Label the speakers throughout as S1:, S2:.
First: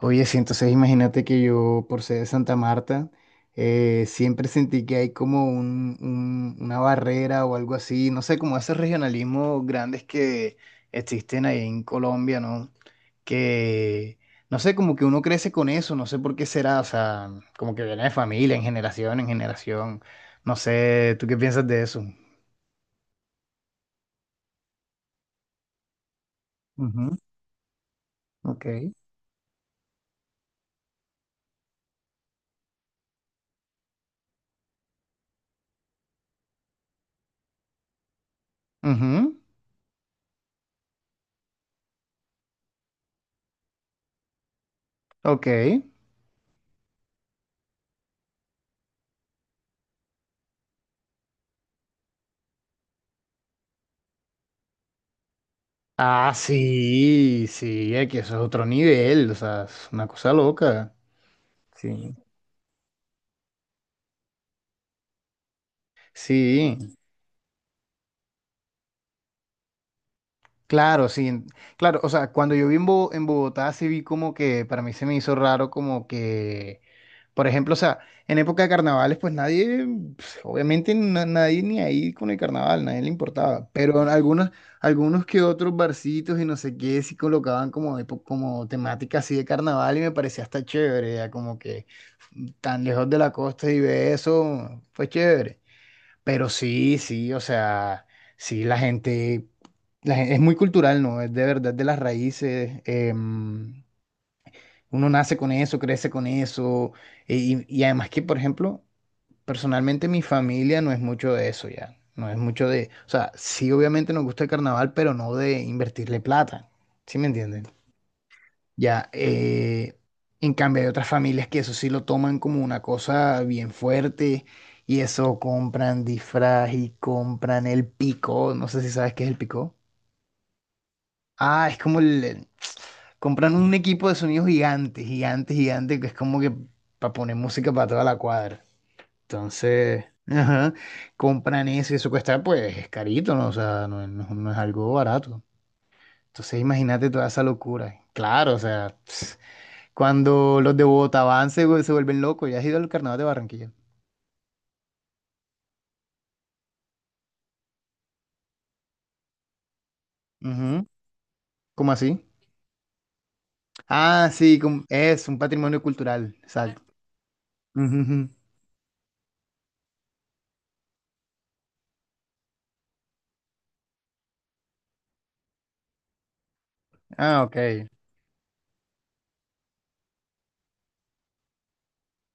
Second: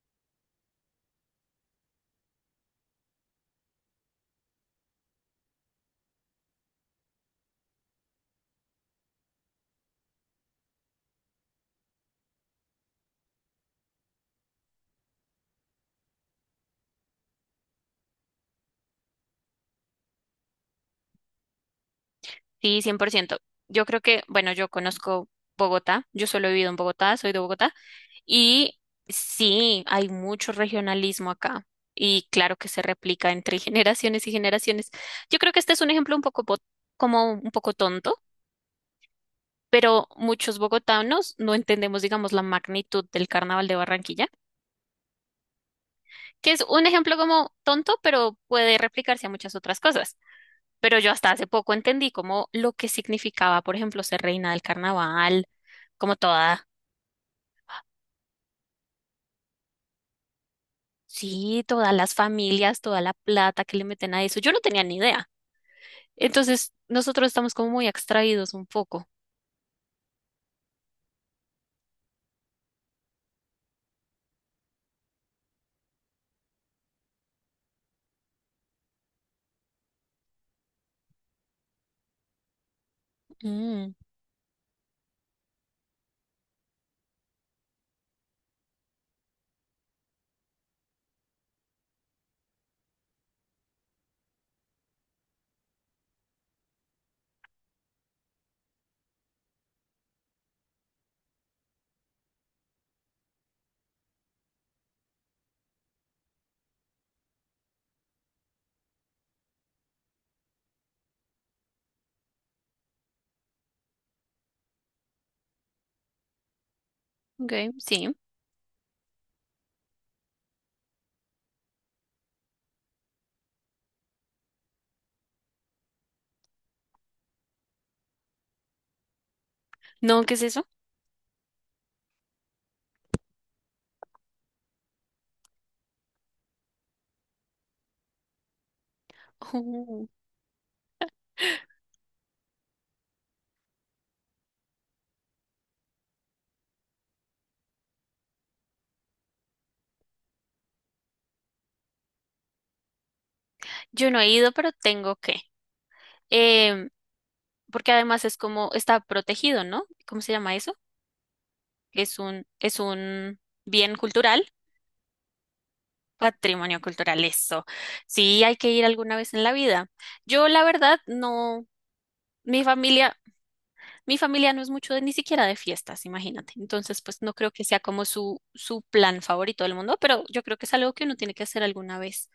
S1: Oye, sí, entonces imagínate que yo, por ser de Santa Marta, siempre sentí que hay como una barrera o algo así, no sé, como esos regionalismos grandes que existen ahí en Colombia, ¿no? Que, no sé, como que uno crece con eso, no sé por qué será, o sea, como que viene de familia, en generación, no sé, ¿tú qué piensas de eso?
S2: Sí, 100%. Yo creo que, bueno, yo conozco Bogotá, yo solo he vivido en Bogotá,
S1: Ujú.
S2: soy de Bogotá, y
S1: Ok.
S2: sí, hay mucho regionalismo acá, y claro que se replica entre generaciones y generaciones. Yo creo que este es un ejemplo un poco, como un poco tonto,
S1: Ujú,
S2: pero muchos bogotanos no entendemos, digamos, la magnitud del Carnaval de Barranquilla,
S1: ok.
S2: que es un ejemplo como tonto, pero puede replicarse a muchas otras cosas. Pero yo hasta hace poco entendí como lo que significaba, por ejemplo, ser reina del carnaval, como
S1: Ah,
S2: toda,
S1: sí, sí, es que eso es otro nivel, o sea, es una cosa loca.
S2: sí, todas las
S1: Sí.
S2: familias, toda la plata que le meten a eso. Yo no tenía ni idea. Entonces,
S1: Sí.
S2: nosotros estamos como muy extraídos un poco.
S1: Claro, sí, claro, o sea, cuando yo vi en, en Bogotá sí vi como que para mí se me hizo raro como que, por ejemplo, o sea, en época de carnavales pues nadie, pues, obviamente nadie ni ahí con el carnaval, nadie le importaba,
S2: Mm,
S1: pero en algunos, algunos que otros barcitos y no sé qué sí colocaban como, como temática así de carnaval y me parecía hasta chévere, ya como que tan lejos de la costa y ver eso fue chévere. Pero sí, sí, o sea, sí, la gente, es muy cultural, ¿no? Es de verdad de las raíces. Uno nace con eso, crece con eso. Y además que, por ejemplo, personalmente mi familia no es mucho de eso ya. No es mucho de, o sea, sí, obviamente nos gusta el carnaval, pero no de invertirle plata. ¿Sí me entienden?
S2: ok, sí.
S1: Ya, en cambio hay otras familias que eso sí lo toman como una cosa bien fuerte y eso compran disfraz y compran el picó, no sé si sabes qué es el picó.
S2: No, ¿qué es eso?
S1: Ah, es como el... Compran un equipo de sonido gigante, gigante, gigante, que es como que para poner música para toda la cuadra. Entonces,
S2: Uh,
S1: ajá, compran eso y eso cuesta pues es carito, ¿no? O sea, no, no es algo barato. Entonces imagínate toda esa locura. Claro, o sea... Cuando los de Bogotá van, se, se vuelven locos. ¿Ya has ido al carnaval de Barranquilla?
S2: yo no he ido, pero tengo que. Em, Porque además es como, está protegido, ¿no? ¿Cómo se llama eso?
S1: Ujú. ¿Cómo
S2: Es
S1: así?
S2: un, es un bien
S1: Ah,
S2: cultural.
S1: sí, es un patrimonio cultural,
S2: Patrimonio
S1: exacto.
S2: cultural, eso.
S1: Ujú, ujú.
S2: Sí, hay que ir alguna vez en la vida. Yo, la verdad, no, mi familia, mi familia no es mucho de ni siquiera de fiestas, imagínate. Entonces, pues no
S1: Ah,
S2: creo que sea
S1: ok.
S2: como su plan favorito del mundo, pero yo creo que es algo que uno tiene que hacer alguna vez.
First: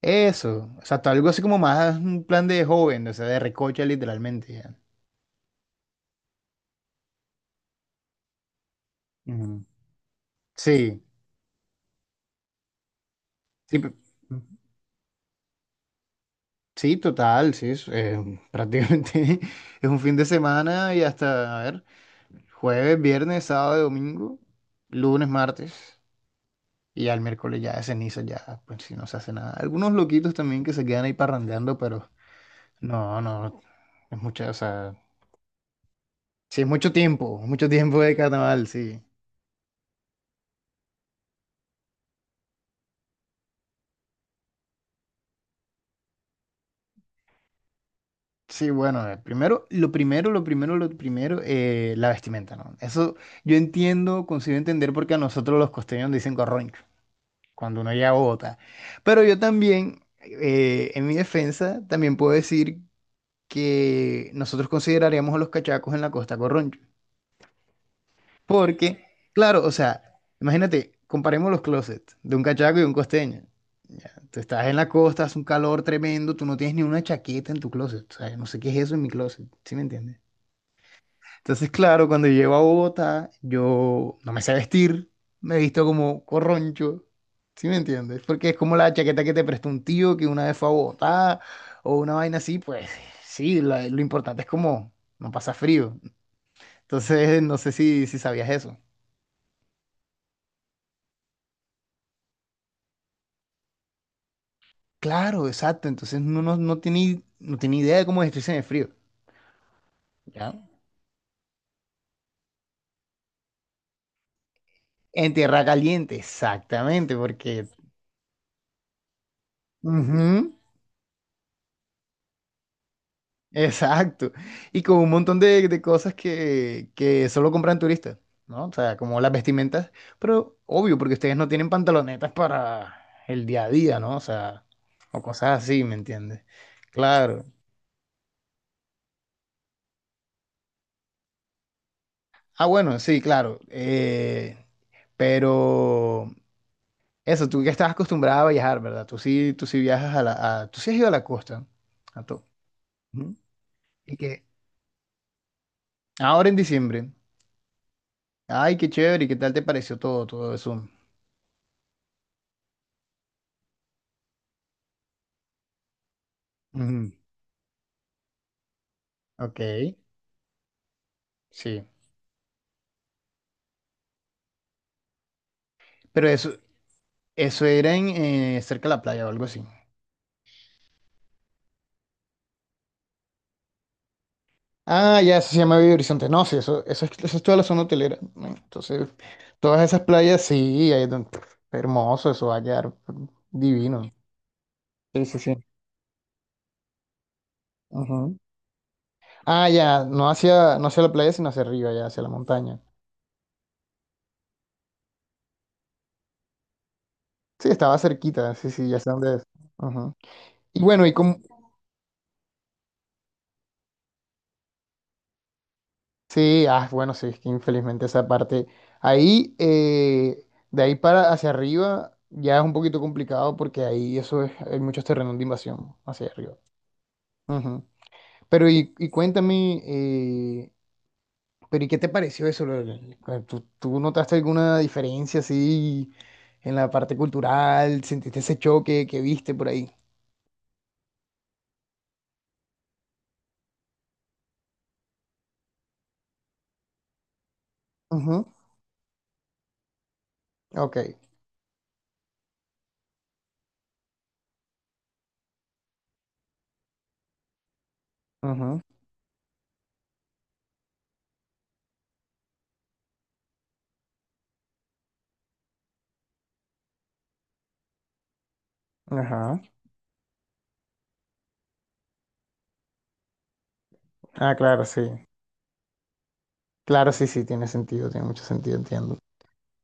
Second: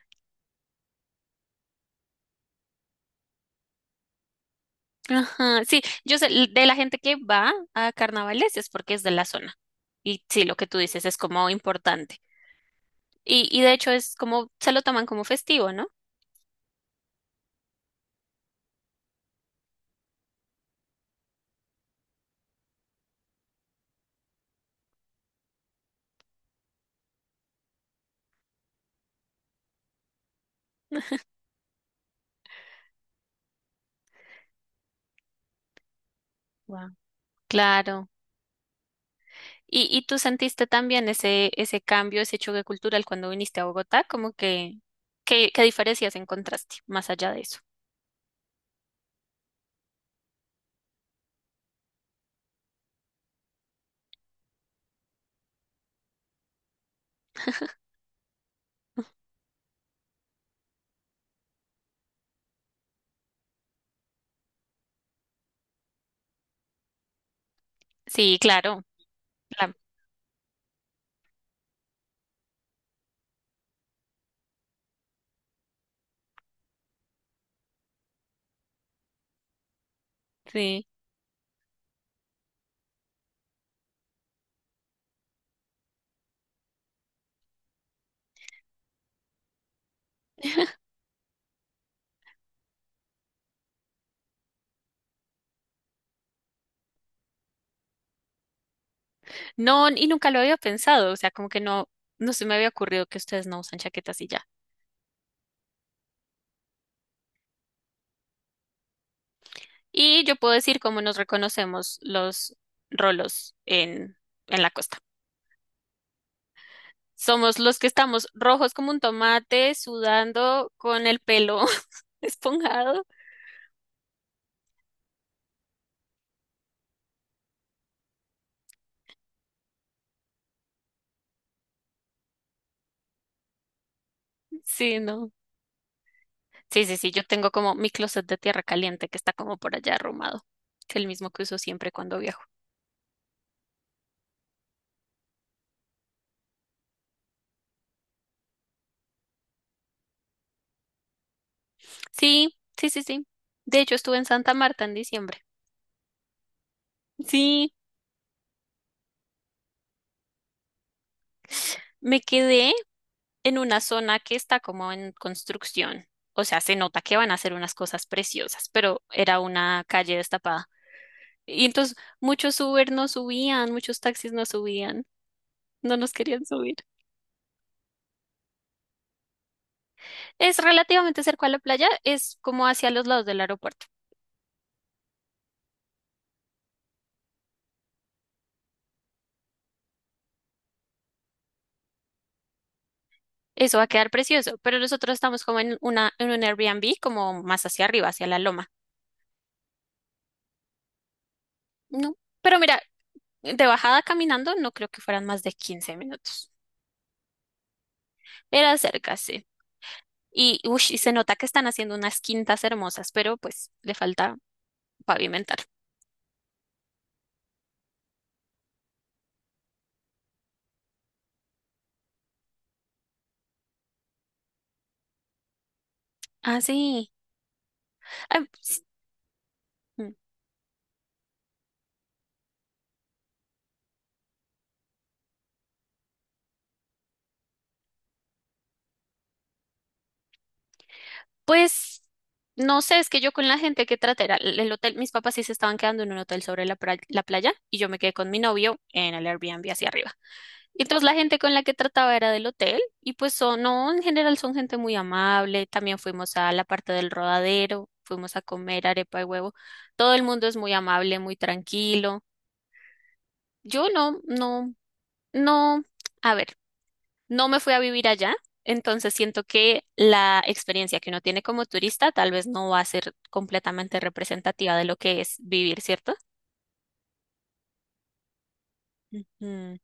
S1: Eso, exacto, algo así como más un plan de joven, o sea, de recocha literalmente. Ya.
S2: Ajá, sí, yo sé, de la gente que va a carnavales es porque es de la zona.
S1: Ujú.
S2: Y sí, lo que tú
S1: Sí,
S2: dices es como importante. Y de
S1: sí,
S2: hecho es como, se lo toman como festivo, ¿no?
S1: sí, total, sí, es, prácticamente es un fin de semana y hasta, a ver, jueves, viernes, sábado, domingo, lunes, martes. Y ya el miércoles ya de ceniza, ya, pues si no se hace nada. Algunos loquitos también que se quedan ahí parrandeando, pero no, no, es mucho, o sea, sí, es
S2: Wow.
S1: mucho tiempo
S2: Claro.
S1: de carnaval, sí.
S2: Y tú sentiste también ese cambio, ese choque cultural cuando viniste a Bogotá? Como que, qué diferencias encontraste más allá de eso?
S1: Sí, bueno, primero, lo primero, la vestimenta, ¿no? Eso yo entiendo, consigo entender porque a nosotros los costeños dicen corroncho cuando uno llega a Bogotá. Pero yo también, en mi defensa, también puedo decir que nosotros consideraríamos a los cachacos en la costa corroncho.
S2: Sí, claro,
S1: Porque, claro, o
S2: la-
S1: sea, imagínate, comparemos los closets de un cachaco y un costeño. Ya, tú estás en la costa, hace un calor tremendo, tú no tienes ni una chaqueta en tu closet. O sea, yo no sé qué es eso en mi closet, ¿sí me entiendes?
S2: sí.
S1: Entonces, claro, cuando llego a Bogotá, yo no me sé vestir, me visto como corroncho, ¿sí me entiendes? Porque es como la chaqueta que te prestó un tío que una vez fue a Bogotá o una vaina así, pues sí, lo importante es como no pasa frío. Entonces, no sé si, si sabías eso.
S2: No, y nunca lo había pensado, o sea, como que no, no se me había ocurrido que ustedes no usan chaquetas y ya.
S1: Claro, exacto. Entonces no, no, no tiene, no tiene idea de cómo vestirse en el frío.
S2: Y yo puedo
S1: ¿Ya?
S2: decir cómo nos reconocemos los rolos en la costa.
S1: En tierra caliente, exactamente,
S2: Somos
S1: porque...
S2: los que estamos rojos como un tomate,
S1: Ujú,
S2: sudando con el pelo esponjado.
S1: exacto. Y con un montón de cosas que solo compran turistas, ¿no? O sea, como las vestimentas, pero obvio, porque ustedes no tienen pantalonetas para el día a día, ¿no? O sea,
S2: Sí,
S1: o
S2: no.
S1: cosas así, ¿me entiendes?
S2: Sí, sí, sí, yo
S1: Claro.
S2: tengo como mi closet de tierra caliente que está como por allá arrumado. Es el mismo que uso siempre cuando viajo.
S1: Ah, bueno, sí, claro. Pero... Eso, tú que estás acostumbrada a viajar, ¿verdad? Tú sí viajas a la... tú sí has ido a la costa, a todo.
S2: Sí, sí, sí, sí.
S1: Ujú.
S2: De hecho, estuve
S1: Y
S2: en
S1: que
S2: Santa Marta en diciembre.
S1: ahora en diciembre.
S2: Sí,
S1: Ay, qué chévere, ¿y qué tal te pareció todo, todo eso?
S2: me quedé en una zona que está como en construcción. O sea, se nota
S1: Ujú.
S2: que van a hacer unas cosas preciosas, pero era
S1: Ok,
S2: una calle destapada. Y
S1: sí.
S2: entonces muchos Uber no subían, muchos taxis no subían, no nos
S1: Pero
S2: querían
S1: eso,
S2: subir.
S1: eso era en, cerca de la playa o algo así.
S2: Es relativamente cerca a la playa, es como hacia los lados del aeropuerto.
S1: Ah, ya, eso se llama Belo Horizonte. No, sí, eso, eso es toda la zona hotelera. ¿No? Entonces, todas esas playas, sí, ahí es donde- hermoso, eso va a quedar
S2: Eso va a quedar
S1: divino.
S2: precioso, pero nosotros
S1: Sí, sí,
S2: estamos
S1: sí.
S2: como en en un Airbnb, como más hacia arriba, hacia la loma.
S1: Ah, ya, no hacia, no hacia la playa, sino hacia arriba, ya,
S2: No,
S1: hacia la
S2: pero
S1: montaña.
S2: mira, de bajada caminando no creo que fueran más de 15 minutos.
S1: Sí, estaba cerquita, sí,
S2: Era
S1: sí, ya sé
S2: cerca,
S1: dónde es.
S2: sí.
S1: Ujú.
S2: Y,
S1: Y
S2: ush, y
S1: bueno,
S2: se
S1: y
S2: nota
S1: como,
S2: que están haciendo unas quintas hermosas, pero pues le falta pavimentar.
S1: sí, ah, bueno, sí, es que infelizmente esa parte. Ahí, de ahí para hacia arriba, ya es un poquito complicado porque ahí eso es, hay muchos terrenos de invasión hacia arriba.
S2: Ah, sí.
S1: Ujú.
S2: Ah,
S1: Pero
S2: ps-
S1: y cuéntame,
S2: mm,
S1: pero ¿y qué te pareció eso? ¿Tú, tú notaste alguna diferencia así en la parte cultural? ¿Sentiste ese choque que viste por ahí?
S2: pues no sé, es que yo con la gente que traté era el hotel, mis papás sí se estaban quedando en un hotel sobre la playa y yo me quedé con mi novio en el Airbnb hacia arriba. Y
S1: Ok.
S2: entonces la gente con la que trataba era del hotel y pues son, no, en general son gente muy amable. También fuimos a la parte del rodadero, fuimos a
S1: Ujú.
S2: comer arepa y huevo. Todo el mundo es muy amable, muy tranquilo. Yo no, no, no, a ver, no me fui a vivir allá, entonces siento
S1: Ajá.
S2: que la experiencia que uno tiene como turista tal vez no va a ser completamente
S1: Ah,
S2: representativa
S1: claro,
S2: de lo
S1: sí.
S2: que es vivir, ¿cierto?
S1: Claro, sí, sí, tiene sentido, tiene mucho sentido, entiendo.
S2: Ujú.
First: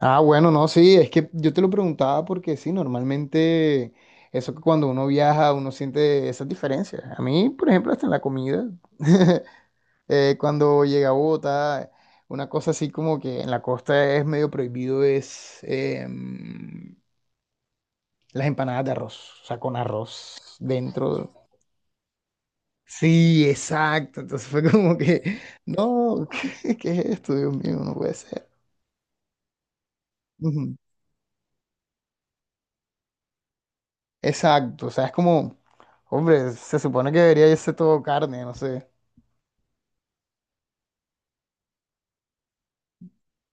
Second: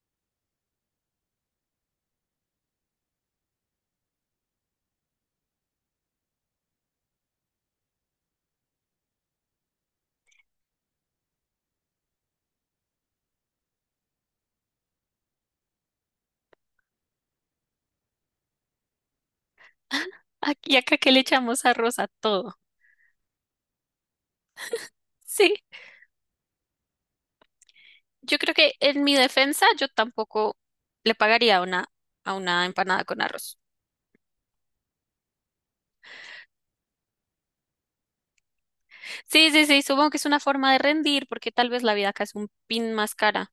S1: Ah, bueno, no, sí, es que yo te lo preguntaba porque sí, normalmente eso que cuando uno viaja uno siente esas diferencias. A mí, por ejemplo, hasta en la comida, cuando llega a Bogotá, una cosa así como que en la costa es medio prohibido es las empanadas de arroz, o sea, con arroz
S2: Aquí acá que le
S1: dentro.
S2: echamos arroz a todo.
S1: Sí, exacto. Entonces fue como que,
S2: Sí.
S1: no, ¿qué, qué es esto? Dios mío, no puede
S2: Yo
S1: ser.
S2: creo que en mi defensa yo tampoco
S1: Ujú.
S2: le pagaría a a una empanada con arroz.
S1: Exacto, o sea, es como, hombre, se supone que debería irse todo carne, no sé.
S2: Sí, sí, sí, supongo que es una forma de rendir porque tal vez la vida acá es un pin más cara,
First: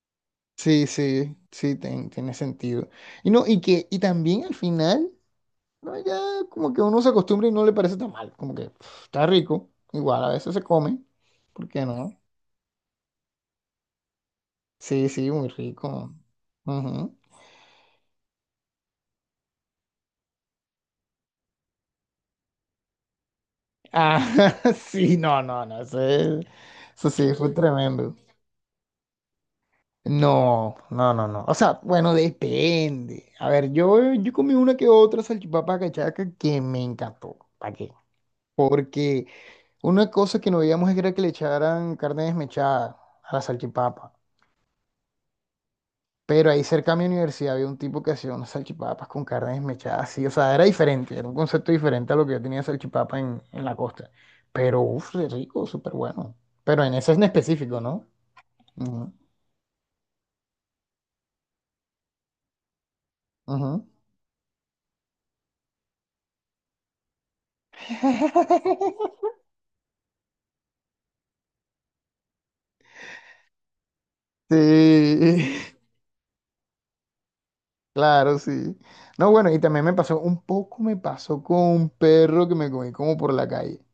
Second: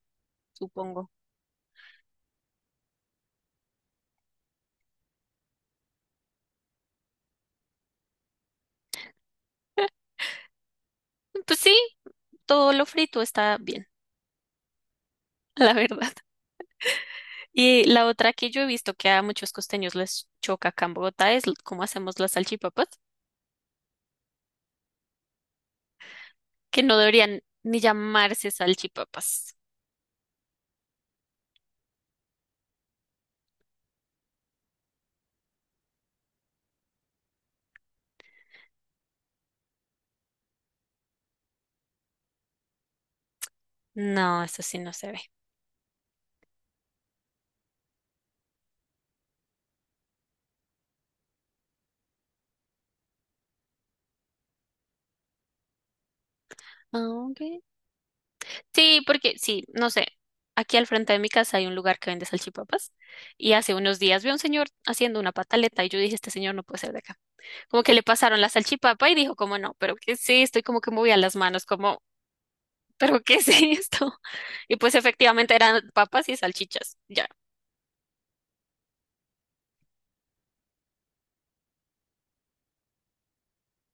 S1: Sí,
S2: supongo.
S1: sí, sí, tiene sentido. Y no, y que, y también al final, no, ya como que uno se acostumbra y no le parece tan mal, como que pf, está rico, igual a veces se come,
S2: Pues
S1: ¿por
S2: sí,
S1: qué no?
S2: todo lo frito está bien,
S1: Sí, sí, muy
S2: la verdad.
S1: rico. Ujú.
S2: Y la otra que yo he visto que a muchos costeños les choca acá en Bogotá es cómo hacemos las salchipapas,
S1: Ah, sí, no, no, no, eso,
S2: que no
S1: eso sí
S2: deberían
S1: fue
S2: ni
S1: tremendo.
S2: llamarse salchipapas.
S1: No, no, no, no. O sea, bueno, depende. A ver, yo comí una que otra salchipapa cachaca que me encantó. ¿Para qué? Porque una cosa que no veíamos era que le echaran carne desmechada a la salchipapa.
S2: No, eso sí no se ve.
S1: Pero ahí cerca a mi universidad había un tipo que hacía unas salchipapas con carne desmechada, sí. O sea, era diferente, era un concepto diferente a lo que yo tenía de salchipapa en la costa. Pero, uff, de rico, súper bueno. Pero en
S2: Ah,
S1: ese en
S2: ok.
S1: específico, ¿no?
S2: Sí,
S1: Ujú,
S2: porque sí, no sé. Aquí al frente de mi casa hay un lugar que vende salchipapas y hace
S1: ujú.
S2: unos días vi a un señor haciendo una pataleta y yo dije, este señor no puede ser de acá. Como que le pasaron la salchipapa y dijo, como no, pero que sí, estoy como que movía las manos, como, pero ¿qué es esto? Y pues efectivamente
S1: Sí.
S2: eran papas y salchichas. Ya.
S1: Claro, sí. No, bueno, y también me pasó, un poco me pasó con un perro que me comí como por la calle.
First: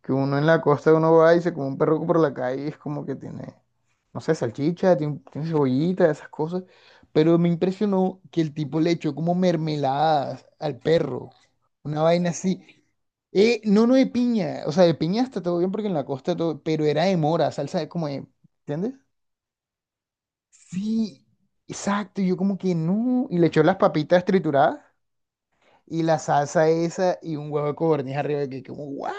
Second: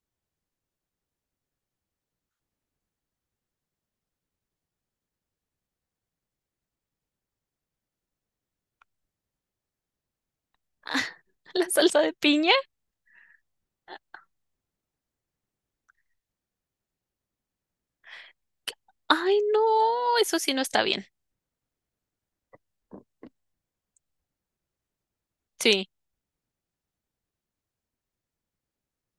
S1: Que uno en la costa uno va y se come un perro por la calle y es como que tiene, no sé, salchicha, tiene, tiene cebollita, esas cosas. Pero me impresionó que el tipo le echó como mermeladas al perro.
S2: La salsa
S1: Una
S2: de
S1: vaina
S2: piña.
S1: así. No, no de piña. O sea, de piña está todo bien porque en la costa todo, pero era de mora, salsa de como de, ¿entiendes?
S2: Ay, no, eso sí no está bien.
S1: Sí, exacto. Y yo como que no. Y le echó las papitas trituradas
S2: Sí.
S1: y la salsa esa y un huevo de codorniz arriba que como, ¿what?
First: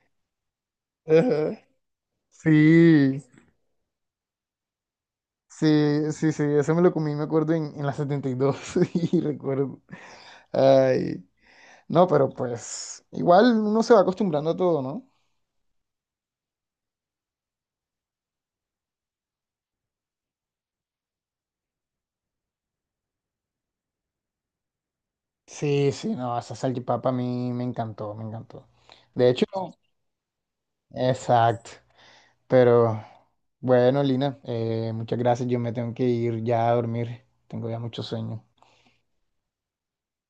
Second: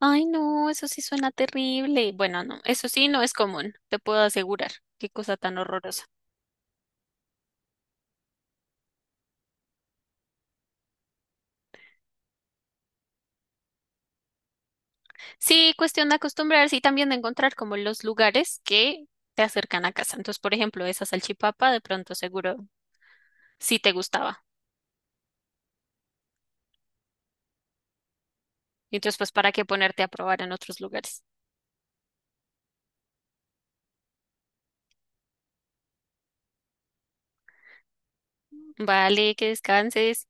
S2: Ay, no, eso sí suena
S1: Ajá.
S2: terrible. Bueno, no, eso sí
S1: Sí,
S2: no es común, te puedo asegurar. Qué cosa tan
S1: sí,
S2: horrorosa.
S1: sí, sí, eso me lo comí, me acuerdo, en la 72 y dos y recuerdo. Ay, no, pero pues igual uno se va acostumbrando a todo, ¿no?
S2: Sí, cuestión de acostumbrarse y también de encontrar como los lugares que te acercan a casa. Entonces, por ejemplo, esa salchipapa de pronto seguro sí te gustaba.
S1: Sí, sí, no, esa salchipapa a mí me encantó, me encantó.
S2: Y entonces, pues,
S1: De hecho,
S2: ¿para qué ponerte a probar en otros lugares?
S1: exacto, pero bueno, Lina, muchas gracias, yo me tengo que ir ya a dormir, tengo ya mucho sueño.
S2: Vale, que descanses.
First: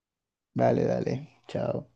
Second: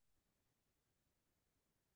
S1: Vale, dale, chao.